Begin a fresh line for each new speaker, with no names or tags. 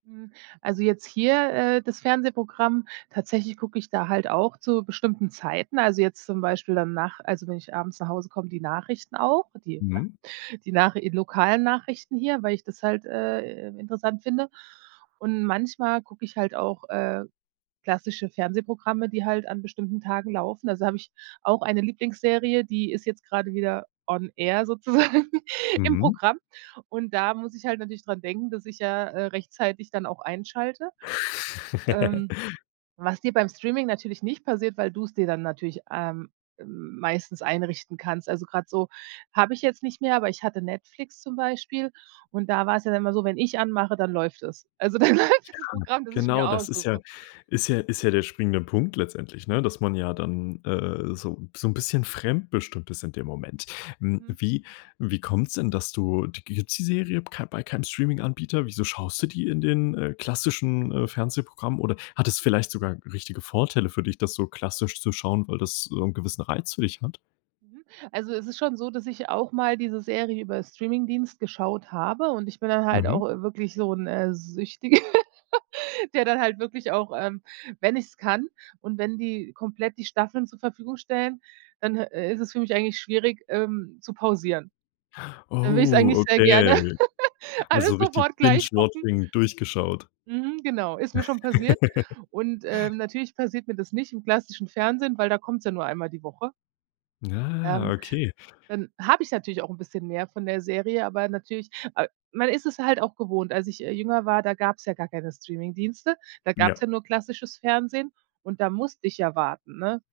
Mhm, also jetzt hier, äh, das Fernsehprogramm, tatsächlich gucke ich da halt auch zu bestimmten Zeiten, also jetzt zum Beispiel dann nach also, wenn ich abends nach Hause komme, die Nachrichten auch, die
Mhm.
die Nach lokalen Nachrichten hier, weil ich das halt, äh, interessant finde. Und manchmal gucke ich halt auch, äh, klassische Fernsehprogramme, die halt an bestimmten Tagen laufen. Also habe ich auch eine Lieblingsserie, die ist jetzt gerade wieder on air sozusagen im
Mhm.
Programm. Und da muss ich halt natürlich dran denken, dass ich ja, äh, rechtzeitig dann auch einschalte. Ähm, was dir beim Streaming natürlich nicht passiert, weil du's dir dann natürlich, ähm, m meistens einrichten kannst. Also grad so habe ich jetzt nicht mehr, aber ich hatte Netflix zum Beispiel und da war es ja dann immer so, wenn ich anmache, dann läuft es. Also dann läuft
Ja,
das Programm, das ich mir
genau, das ist ja
aussuche.
ist ja ist ja der springende Punkt letztendlich, ne? Dass man ja dann, äh, so so 'n bisschen fremdbestimmt ist in dem Moment. Hm,
Mhm.
wie wie kommt's denn, dass du d gibt's die Serie kei bei keinem Streaminganbieter? Wieso schaust du die in den, äh, klassischen, äh, Fernsehprogrammen oder hat es vielleicht sogar richtige Vorteile für dich, das so klassisch zu schauen, weil das so 'n gewissen Reiz für dich hat?
Mhm, also es ist schon so, dass ich auch mal diese Serie über Streamingdienst geschaut habe und ich bin dann halt
Mhm.
auch, äh, wirklich so 'n, äh, Süchti der dann halt wirklich auch, ähm wenn ich es kann und wenn die komplett die Staffeln zur Verfügung stellen, dann, äh, ist es für mich eigentlich schwierig, ähm, zu pausieren. Dann würd ich's
Oh,
eigentlich sehr gerne
okay. Also
alles
richtig
sofort gleich
binge
gucken.
watching durchgeschaut.
Mhm, genau, ist mir schon passiert. Und, äh, natürlich passiert mir das nicht im klassischen Fernsehen, weil da kommt's ja nur einmal die Woche.
Ah,
Ähm,
okay.
dann habe ich natürlich auch 'n bisschen mehr von der Serie, aber natürlich, a man ist es halt auch gewohnt, als ich, äh, jünger war, da gab's ja gar keine Streamingdienste, da gab's ja
Ja.
nur klassisches Fernsehen und da musste ich ja warten, ne?